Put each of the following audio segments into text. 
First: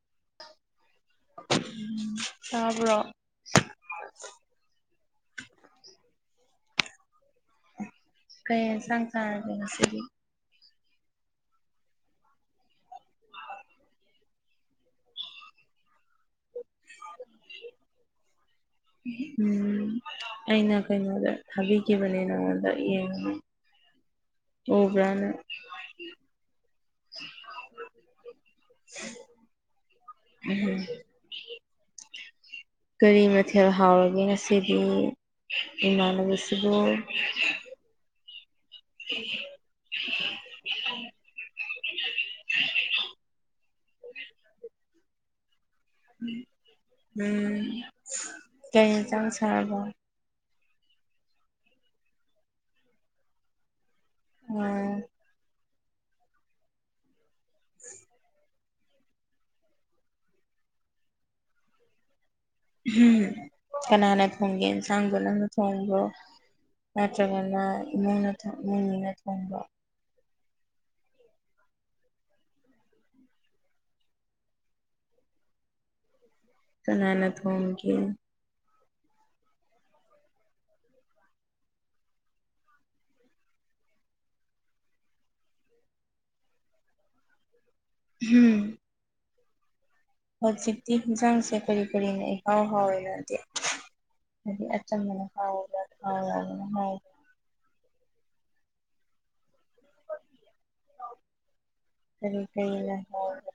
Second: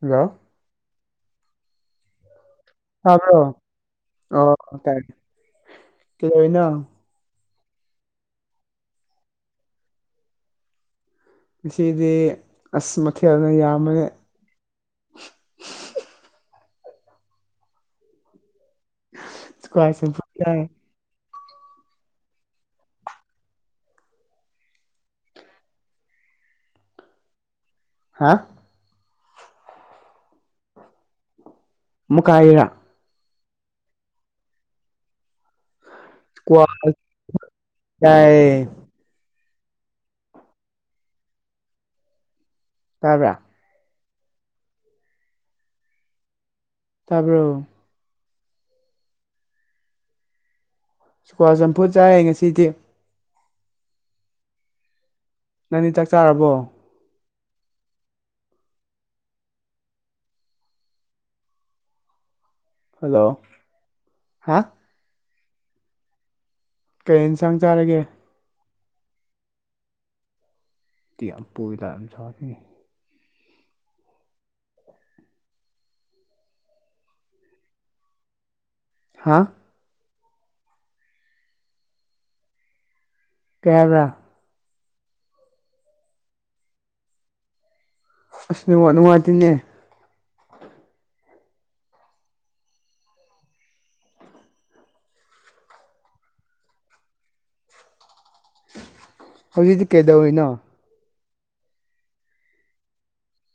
hello ꯎꯝ ꯇꯕ꯭ꯔꯣ ꯇꯕ꯭ꯔꯣ ꯑꯣ ꯇꯥꯏ ꯀꯩꯗꯧꯏꯅꯣ ꯀꯩ ꯌꯦꯟꯁꯥꯡ ꯆꯥꯔꯒꯦ ꯉꯁꯤꯗꯤ ꯉꯗꯤ ꯑꯁ ꯃꯊꯦꯜꯅ ꯌꯥꯝꯕꯅꯤ ꯎꯝ ꯏꯁꯀ꯭ꯋꯥꯁ ꯆꯝꯐꯨꯠ ꯆꯥꯏ ꯑꯩꯅ ꯀꯩꯅꯣꯗ ꯊꯥꯕꯤꯈꯤꯕꯅꯦ ꯅꯪꯉꯣꯟꯗ ꯌꯦꯡꯉ ꯍꯕ꯭ꯔꯅꯦ ꯍꯥ ꯎꯝ ꯃꯨꯀꯥꯏꯔ ꯀꯔꯤ ꯃꯊꯦꯜ ꯍꯥꯎꯔꯒꯦ ꯉꯁꯤꯗꯤ ꯏꯃꯥꯟꯅꯕꯁꯤꯕꯨ ꯌꯥꯑꯌꯦ [inaudible] ꯇꯥꯕꯦ ꯇꯥꯕ꯭ꯔꯣ ꯎꯝ ꯀꯩ ꯏꯟꯁꯥꯡ ꯆꯥꯔꯕ ꯆꯨꯀ꯭ꯋꯥ ꯆꯝꯐꯨꯠ ꯆꯥꯏꯔꯦ ꯉꯁꯤꯗꯤ ꯑꯣ ꯅꯪꯗꯤ ꯆꯥꯛ ꯆꯥꯔꯕꯣ [inaudible] ꯍꯜꯂꯣ ꯎꯝ ꯀꯅꯥꯅ ꯍꯥ ꯊꯣꯡꯒꯦ ꯏꯟꯁꯥꯡꯗ‌ꯣ ꯅꯪꯅ ꯊꯣꯡꯕ꯭ꯔꯣ ꯀꯩ ꯌꯦꯟꯁꯥꯡ ꯅꯠꯇ꯭ꯔꯒꯅ ꯆꯥꯔꯒꯦ ꯏꯃꯨꯡꯅ ꯊ‌ꯣꯡ ꯏꯃꯨꯡ ꯃꯤꯅ ꯊꯣꯡꯕꯔ‌ꯣ [unintelligible] ꯀꯥꯅꯥꯅ ꯊꯣꯡꯒ‌ꯦ ꯍꯥ ꯀꯩ ꯍꯥꯏꯕ ꯎꯝ ꯑꯁ ꯅ‌ꯦꯠꯋꯥꯛ ꯅꯨꯡꯉꯥꯏꯇ‌ꯦꯅꯦ ꯍꯧꯖꯤꯛꯇꯤ ꯌꯦꯟꯁꯥꯡꯁꯦ ꯀꯔꯤ ꯀꯔꯤꯅ ꯏꯍꯥꯎ ꯍꯥꯎꯋꯦ ꯅꯪꯗꯤ ꯍꯥꯏꯗꯤ ꯑꯆꯝꯕꯅ ꯍꯥꯎꯕꯔ ꯊꯥꯎ ꯉꯧꯕꯅ ꯍꯥꯎꯕꯔ ꯍꯧꯖꯤꯛꯇꯤ ꯀꯩꯗꯧꯔꯤꯅꯣ ꯀꯔꯤ ꯀꯔꯤꯅ ꯍꯥꯏꯔꯤꯒ‌ꯦ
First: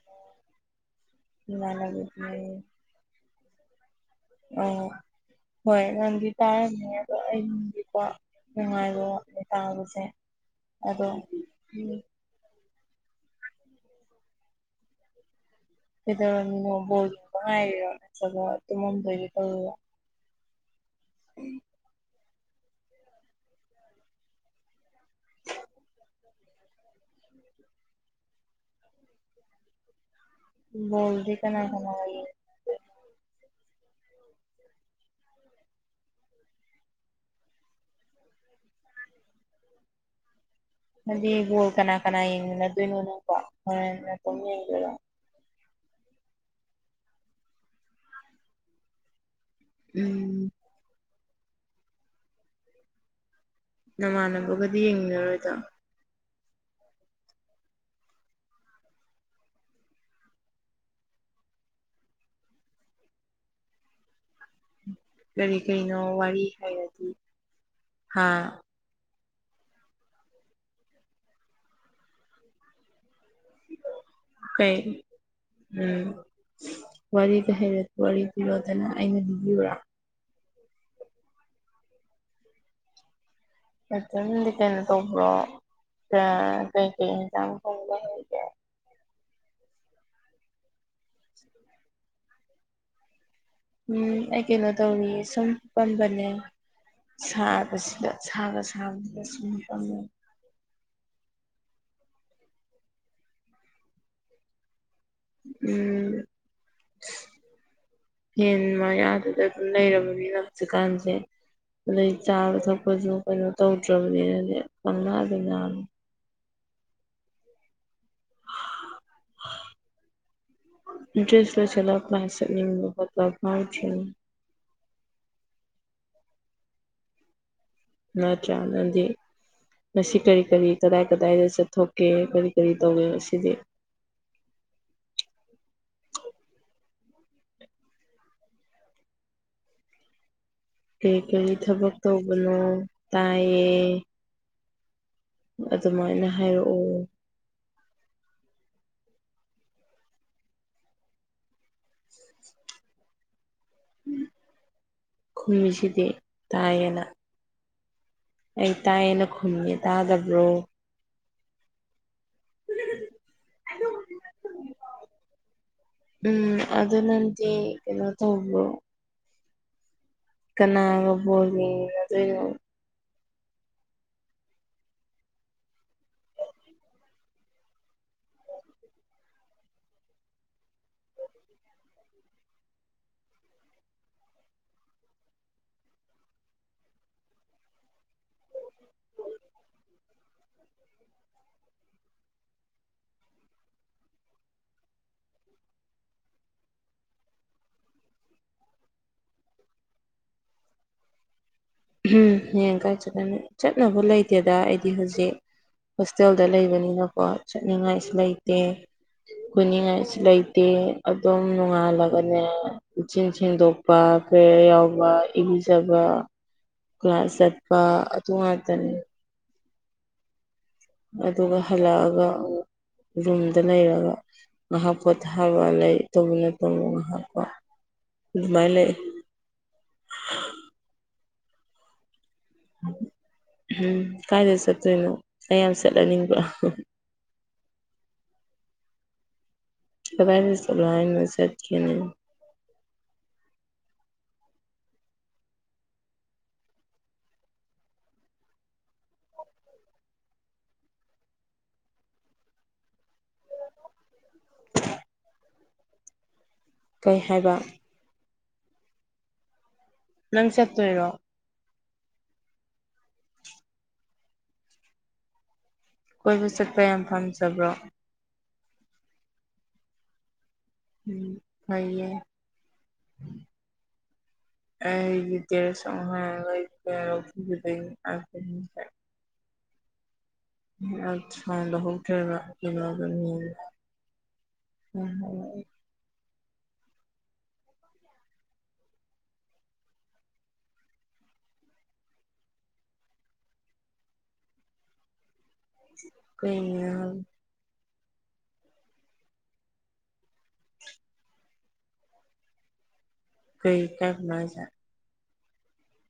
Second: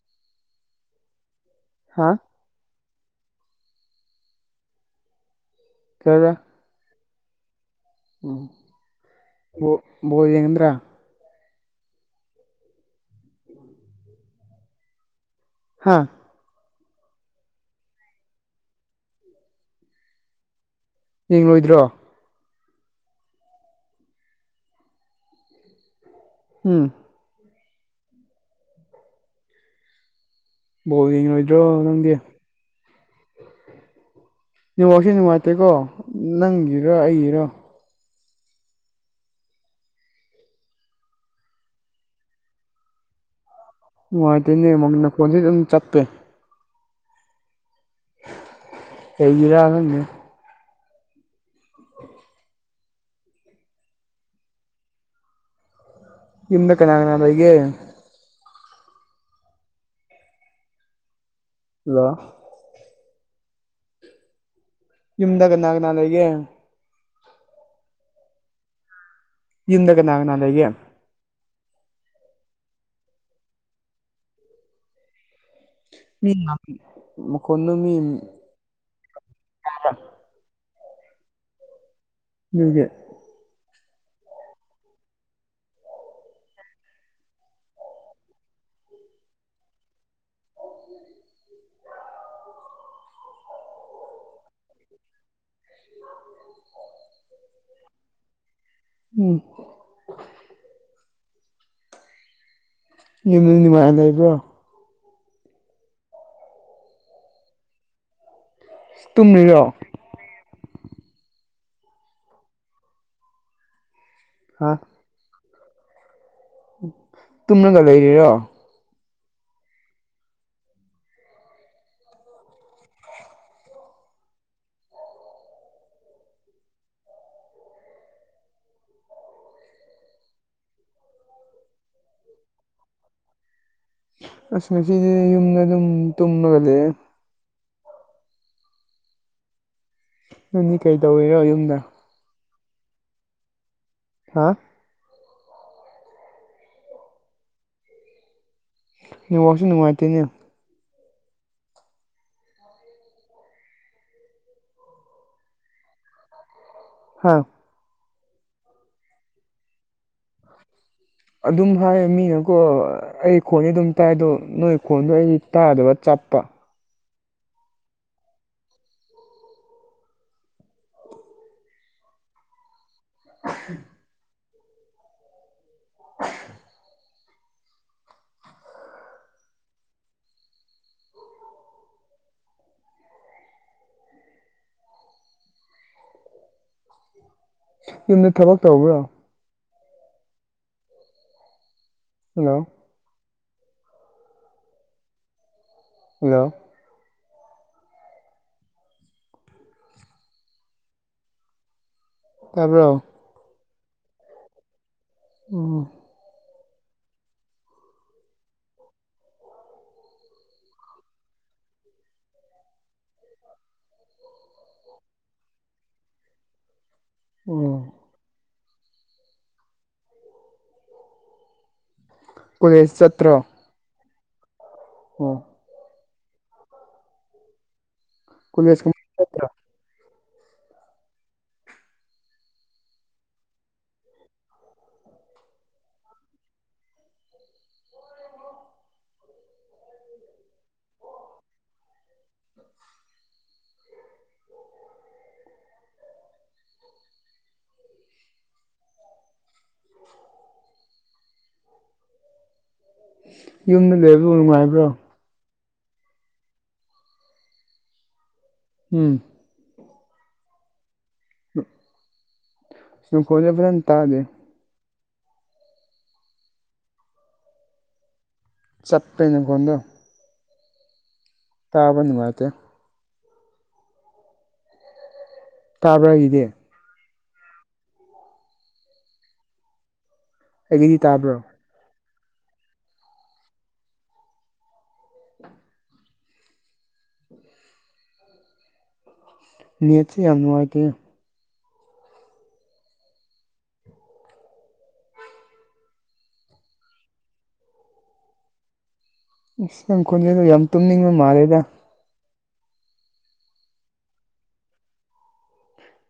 ꯍꯥ ꯏꯃꯥꯟꯅꯕꯤꯕꯨ ꯑꯣ ꯍꯣꯏ ꯀꯩ ꯅꯪꯗꯤ ꯍꯥꯏꯕ꯭ꯔꯥ ꯇꯥꯏꯔꯝꯅ‌ꯦꯕ ꯑꯩꯗꯤ ꯀꯣ ꯎꯝ ꯅꯨꯡꯉꯥꯏꯕꯔ‌ꯣ ꯕꯣꯜ ꯇꯥꯥꯕꯁꯦ ꯕꯣꯜ ꯌꯦꯡꯒꯗ꯭ꯔꯥ ꯑꯗꯣ ꯍꯥ [unintelligible] ꯌꯦꯡꯉꯣꯏꯗ꯭ꯔꯣ ꯎꯝ [inaudible] ꯕꯣꯜ ꯕꯣꯜꯗꯤ ꯀꯅꯥ ꯌꯦꯡꯉꯣꯏꯗ꯭ꯔꯣ ꯀꯅꯥ ꯅꯪꯒꯤ ꯌꯦꯡ ꯅ‌ꯦꯠꯋꯥꯛꯁꯤ ꯅꯨꯡꯉꯥꯏꯇꯦꯀꯣ ꯅꯪꯒꯤꯔ ꯑꯩꯒꯤꯔ ꯍꯥꯏꯗꯤ ꯕꯣꯜ ꯀꯅꯥ ꯀꯅꯥ ꯌꯦꯡꯃꯤꯟꯅꯗꯣꯏꯅꯣ ꯅꯪꯒ ꯍ‌ꯣꯔ‌ꯦꯟ ꯅꯇ‌ꯣꯝ ꯌꯦꯡꯗꯣꯏꯔꯣ ꯐ‌ꯣꯟꯁꯤ ꯑꯗꯨꯝ ꯆꯞꯄꯦ ꯀꯩꯒꯤꯔ ꯎꯝ ꯅꯃꯥꯟꯅꯕꯒꯗꯤ ꯌꯦꯡꯃꯤꯟꯅꯔꯣꯏꯗꯣ ꯌꯨꯝꯗ ꯀꯅꯥ ꯀꯅꯥ ꯂꯩꯒ‌ꯦ ꯍꯜꯂꯣ ꯌꯨꯝꯗ ꯀꯔꯤ ꯀꯅꯥ ꯀꯅꯥ ꯀꯔꯤꯅꯣ ꯂꯩꯒꯦ ꯋꯥꯔꯤ ꯍꯥꯏꯔꯗꯤ ꯍꯥ ꯌꯨꯝꯗ ꯀꯅꯥ ꯀꯅꯥ ꯂꯩꯒꯦ ꯀꯩ ꯎꯝ ꯃꯤ ꯋꯥꯔꯤꯁ‌ꯦ ꯃꯈꯣꯟꯗꯣ ꯍꯩꯔꯗꯤ ꯃꯤ ꯋꯥꯔꯤ ꯂꯤꯔꯣꯗꯅ ꯑꯩꯅ ꯂꯤꯕꯤꯌꯨꯔ‌ꯣ ꯅ‌ꯣꯏꯒꯤ ꯑꯗꯨꯝꯗꯤ ꯀꯩꯅꯣ ꯇꯧꯕ꯭ꯔꯣ ꯀꯩꯀꯩ ꯑꯦꯟꯖꯥꯡ ꯊꯣꯡꯕ ꯍꯩꯒꯦ [unintelligible] ꯎꯝ ꯑꯩ ꯀꯩꯅꯣ ꯇꯧꯔꯤꯌꯦ ꯁꯨꯝ ꯐꯝꯕꯅꯦ ꯁꯥꯕꯁꯤꯗ ꯁꯥꯒ ꯁꯥꯕꯁꯤꯗ ꯎꯝ ꯁꯨꯝ ꯐꯝꯕꯅ‌ꯦ ꯌꯨꯝ ꯅꯪ ꯅꯨꯡꯉꯥꯏꯅ ꯂꯩꯕ꯭ꯔꯣ ꯎꯝ ꯌ‌ꯦꯟ ꯃꯌꯥꯗꯨꯗ ꯑꯗꯨꯝ ꯇꯨꯝꯃꯤꯔꯣ ꯂꯩꯔꯕꯅꯤꯅ ꯍꯧꯖꯤꯛꯀꯥꯟꯁꯦ ꯑꯗꯩ ꯆꯥꯕ ꯊꯛꯄꯁꯨ ꯀꯩꯅꯣ ꯇꯧꯗ꯭ꯔꯕꯅꯤꯅ‌ꯦ ꯍꯥ ꯄꯪꯅꯗ ꯅꯔ‌ꯦ ꯎꯝ ꯇꯨꯝꯔꯒ ꯂꯩꯔꯤꯔꯣ ꯏꯇꯔꯦꯁ ꯂ‌ꯣꯏꯁꯤꯟꯂ ꯀꯂꯥꯁ ꯆꯠꯅꯤꯡ [unintelligible] ꯅꯠꯇꯔ ꯅꯪꯗꯤ ꯃꯁꯤ ꯀꯔꯤ ꯀꯔꯤ ꯀꯗꯥꯏ ꯀꯗꯥꯏꯗ ꯆꯠꯊꯣꯛꯀꯦ ꯀꯔꯤ ꯀꯔꯤ ꯇꯧꯏꯦ ꯃꯁꯤꯗꯤ ꯑꯁ ꯉꯁꯤꯁꯦ ꯌꯨꯝꯗ ꯑꯗꯨꯝ ꯇꯨꯝꯃꯒ ꯂꯩꯦ ꯅꯪꯗꯤ ꯀꯩ ꯀꯔꯤ ꯇꯧꯔꯤꯔꯣ ꯀꯔꯤ ꯌꯨꯝꯗ ꯊꯕꯛ ꯇꯧꯕꯅꯣ ꯇꯥꯏꯌꯦ ꯍꯥꯥ ꯑꯗꯨꯃꯥꯏꯅ ꯍꯥꯏꯔꯛꯑꯣ ꯅꯤꯡ ꯋꯥꯁꯨ ꯅꯨꯡꯉꯥꯏꯇꯅꯦ ꯈꯨꯝꯃꯤꯁꯤꯗꯤ ꯇꯥꯏꯌꯦꯅ ꯍꯥꯥ ꯑꯩ ꯇꯥꯏꯌꯦꯅ ꯈꯨꯟꯒꯦ ꯇꯥꯗꯕ꯭ꯔꯣ ꯑꯗꯨꯝ ꯍꯥꯏꯌꯦ ꯃꯤꯅ ꯀ ꯑꯩ ꯈꯣꯟꯗꯤ ꯑꯗꯨꯝ ꯇꯥꯏ ꯑꯗꯣ ꯅꯣꯏ ꯈꯣꯟꯗꯣ ꯑꯩꯗꯤ ꯇꯥꯗꯕ ꯆꯞꯄ ꯎꯝ ꯑꯗꯨ ꯅꯗꯤ ꯀꯩꯅꯣ ꯇꯧꯕꯣ ꯀꯅꯥꯒꯕꯣꯒꯤ ꯑꯗꯨ [unintelligible] [unintelligible] ꯌꯨꯝꯗ ꯊꯕꯛ ꯇꯧꯕ꯭ꯔꯣ ꯍꯜꯂꯣ ꯍꯜꯂꯣ ꯎꯝ ꯍꯌꯦꯡ ꯇꯥꯕ꯭ꯔꯣ ꯀꯥꯏ ꯆꯠꯀꯅꯤ ꯆꯠꯅꯕ ꯂꯩꯇꯦꯗ ꯑꯩꯗꯤ ꯍꯧꯖꯤꯛ ꯎꯝ ꯍꯣꯁꯇꯦꯜꯗ ꯂꯩꯕꯅꯤꯅꯀꯣ ꯆꯠꯅꯤꯡꯉꯥꯏꯁꯨ ꯂꯩꯇꯦ ꯀꯅꯤꯡꯉꯥꯏꯁꯨ ꯂꯩꯇꯦ ꯑꯗꯨꯝ ꯅꯣꯡꯉꯥꯜꯂꯒꯅꯦ ꯦꯡ ꯁꯦꯡꯗꯣꯛꯄ ꯀꯌꯥ ꯌꯥꯎꯕ ꯏꯕꯤꯖꯕ ꯀ꯭ꯂꯥꯁ ꯆꯠꯄ ꯎꯝ ꯑꯗꯨ ꯉꯥꯛꯇꯅꯦ ꯑꯗꯨꯒ ꯍꯜꯂꯛꯑꯒ ꯎꯁ ꯆꯠꯇ꯭ꯔ ꯠꯇ ꯅꯩꯔꯒ ꯉꯥꯏꯍꯥꯛ ꯄꯣꯊꯥꯕ ꯂꯩ ꯇꯧꯕꯅ ꯇꯧꯕ ꯉꯥꯏꯍꯥꯛꯀꯣ ꯑꯗꯨꯃꯥꯏꯅ ꯀꯣꯂꯦꯖ ꯀꯨꯝꯕ ꯆꯠꯇ꯭ꯔꯣ ꯎꯝ ꯀꯥꯏꯗ ꯆꯠꯇꯣꯏꯅꯣ ꯀꯌꯥꯝ ꯁꯦꯠꯂꯅꯤꯡꯕ ꯆꯒꯥꯥꯏꯅ ꯁ ꯂꯟ ꯃꯁꯠꯈꯤꯅ ꯌꯨꯝꯗ ꯂꯩꯕꯗꯨ ꯅꯨꯡꯉꯥꯏꯕ꯭ꯔꯣ ꯀꯩ ꯍꯥꯏꯕ ꯎꯝ ꯅꯪ ꯆꯠꯇꯣꯏꯔꯣ ꯁꯅꯣꯈꯣꯜꯦ ꯐꯖꯅ ꯇꯥꯗꯦ ꯀꯣꯏꯕ ꯆꯠꯄ ꯌꯥꯝ ꯄꯥꯝꯖꯕ꯭ꯔꯣ ꯆꯠꯄꯅ ꯀꯣꯟꯗꯣ ꯎꯝ ꯐꯌꯦ ꯅꯨꯡꯉꯥꯏꯇꯦ ꯑꯩ ꯀꯔ ꯇꯥꯕ꯭ꯔꯥ ꯁꯉ ꯑꯩꯒꯤꯗꯤ ꯂꯩꯗ ꯑꯩꯒꯤꯗꯤ ꯇꯥꯕ꯭ꯔꯣ [unintelligible] [unintelligible] ꯅꯦꯠꯁꯦ ꯌꯥꯝ ꯅꯨꯡꯉꯥꯏꯇꯦ ꯀꯩ ꯏꯁ ꯈꯣꯟꯖꯦꯗꯣ ꯌꯥꯝ ꯇꯨꯝꯅꯤꯡꯕ ꯃꯥꯜꯂꯦꯗ ꯀꯩ ꯀꯥꯏꯗꯅꯣ ꯍꯥꯏꯁꯦ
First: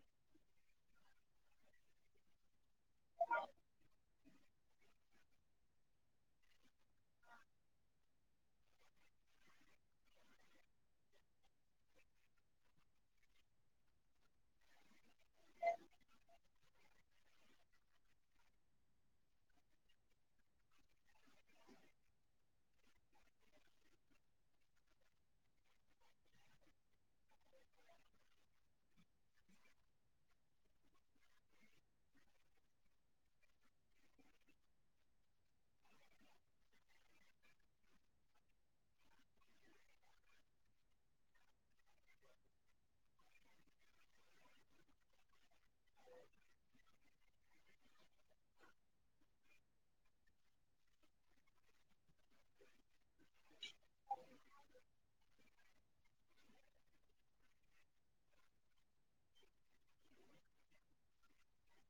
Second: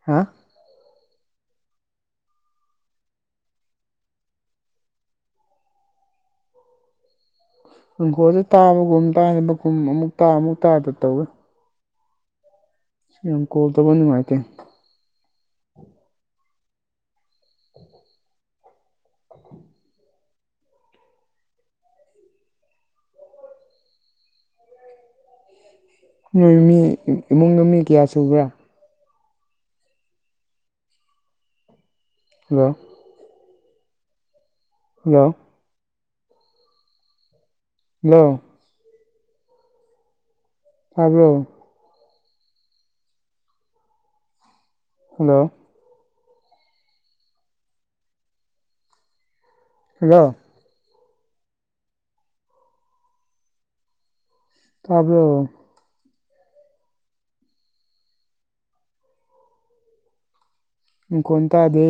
ꯍꯥꯥ [unintelligible] ꯏꯪꯈꯣꯜꯗ ꯇꯥ ꯑꯃꯒꯨꯝ ꯇꯥꯕꯒꯨꯝ ꯑꯃꯨꯛ ꯇꯥ ꯑꯃꯨꯛ ꯇꯥꯕ ꯇꯧꯋꯦ ꯁꯤ ꯌꯥꯝ ꯀꯣꯜ ꯇꯧꯕ ꯅꯨꯡꯉꯥꯏꯇꯦ ꯅꯣꯏ ꯃꯤ ꯏꯃꯨꯡꯗ ꯃꯤ ꯀꯌꯥ ꯁꯨꯕ꯭ꯔꯥ ꯍꯦꯜꯂꯣ [unintelligible] ꯍꯦꯜꯂꯣ ꯇꯥꯕ꯭ꯔꯣ ꯍꯜꯂꯣ [inaudible] ꯍꯜꯂꯣ ꯇꯥꯕꯔꯣ ꯏꯀꯣꯟ ꯇꯗꯦ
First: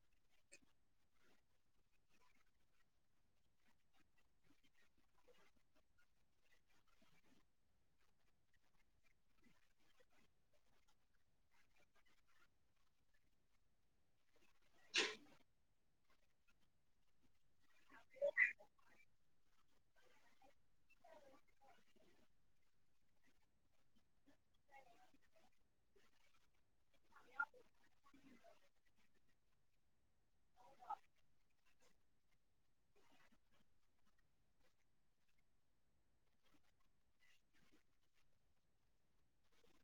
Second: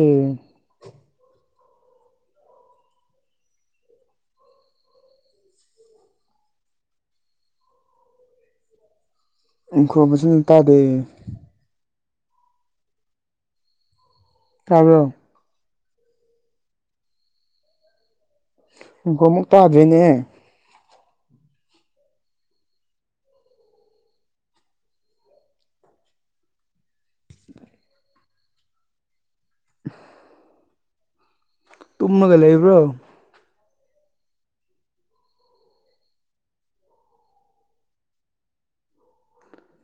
ꯎꯪꯈꯣꯕꯁꯨ ꯇꯥꯗꯦ ꯇꯥꯕꯔꯣ [unintelligible] ꯏꯀꯣ ꯑꯃꯨꯛ ꯇꯥꯗ꯭ꯣꯏꯅꯦ [unintelligible] ꯇꯨꯝꯃꯒ ꯂꯩꯕ꯭ꯔꯣ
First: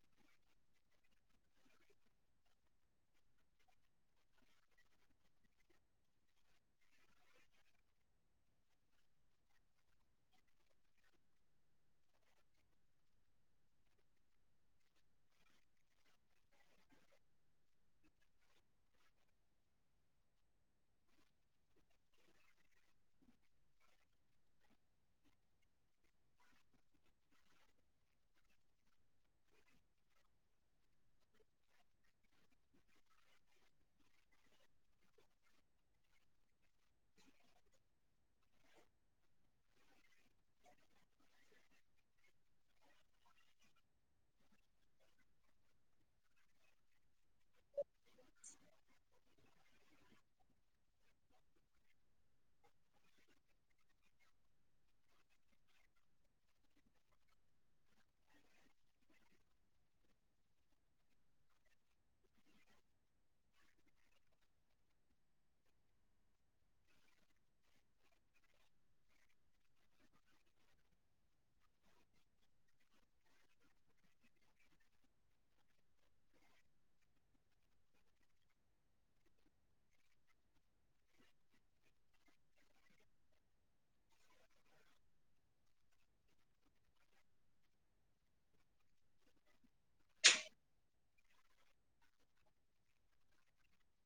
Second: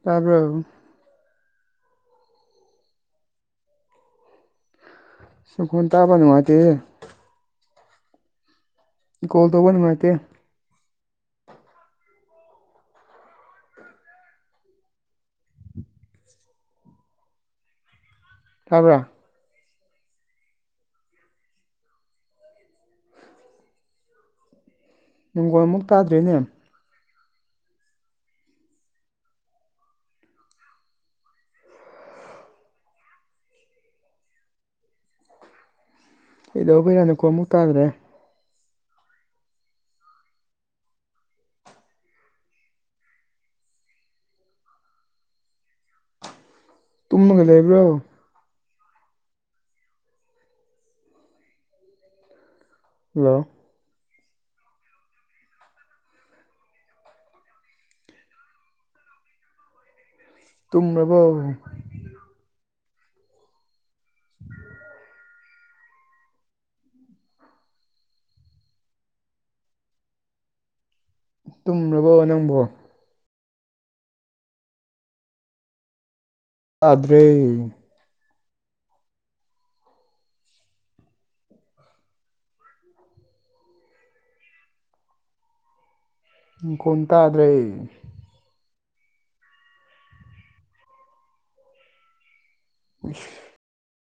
ꯇꯥꯔꯕꯣ ꯅꯈꯣꯟ ꯇꯥꯕ ꯅꯨꯡꯉꯥꯏꯇꯦ ꯀꯣꯜ ꯇꯧꯕ ꯅꯨꯡꯉꯥꯏꯇꯦ ꯇꯕ꯭ꯔꯥ ꯅꯪꯒꯣꯜꯃꯨꯛ ꯇꯥꯗ꯭ꯔꯤꯅꯦ ꯀꯩꯗꯧꯕꯩꯅꯨ ꯅꯈꯣꯜ ꯑꯃꯨꯛ ꯇꯥꯗ꯭ꯔꯦ ꯇꯨꯝꯃꯒ ꯂꯩꯕ꯭ꯔꯣ [unintelligible] ꯍꯜꯂꯣ ꯇꯨꯝꯂꯕꯥꯎ [inaudible] ꯇꯨꯝꯔꯕꯣ ꯅꯪꯕꯣ ꯇꯥꯗ꯭ꯔꯦ ꯏꯪ ꯀꯣꯟ ꯇꯥꯗ꯭ꯔꯦ ꯏꯁ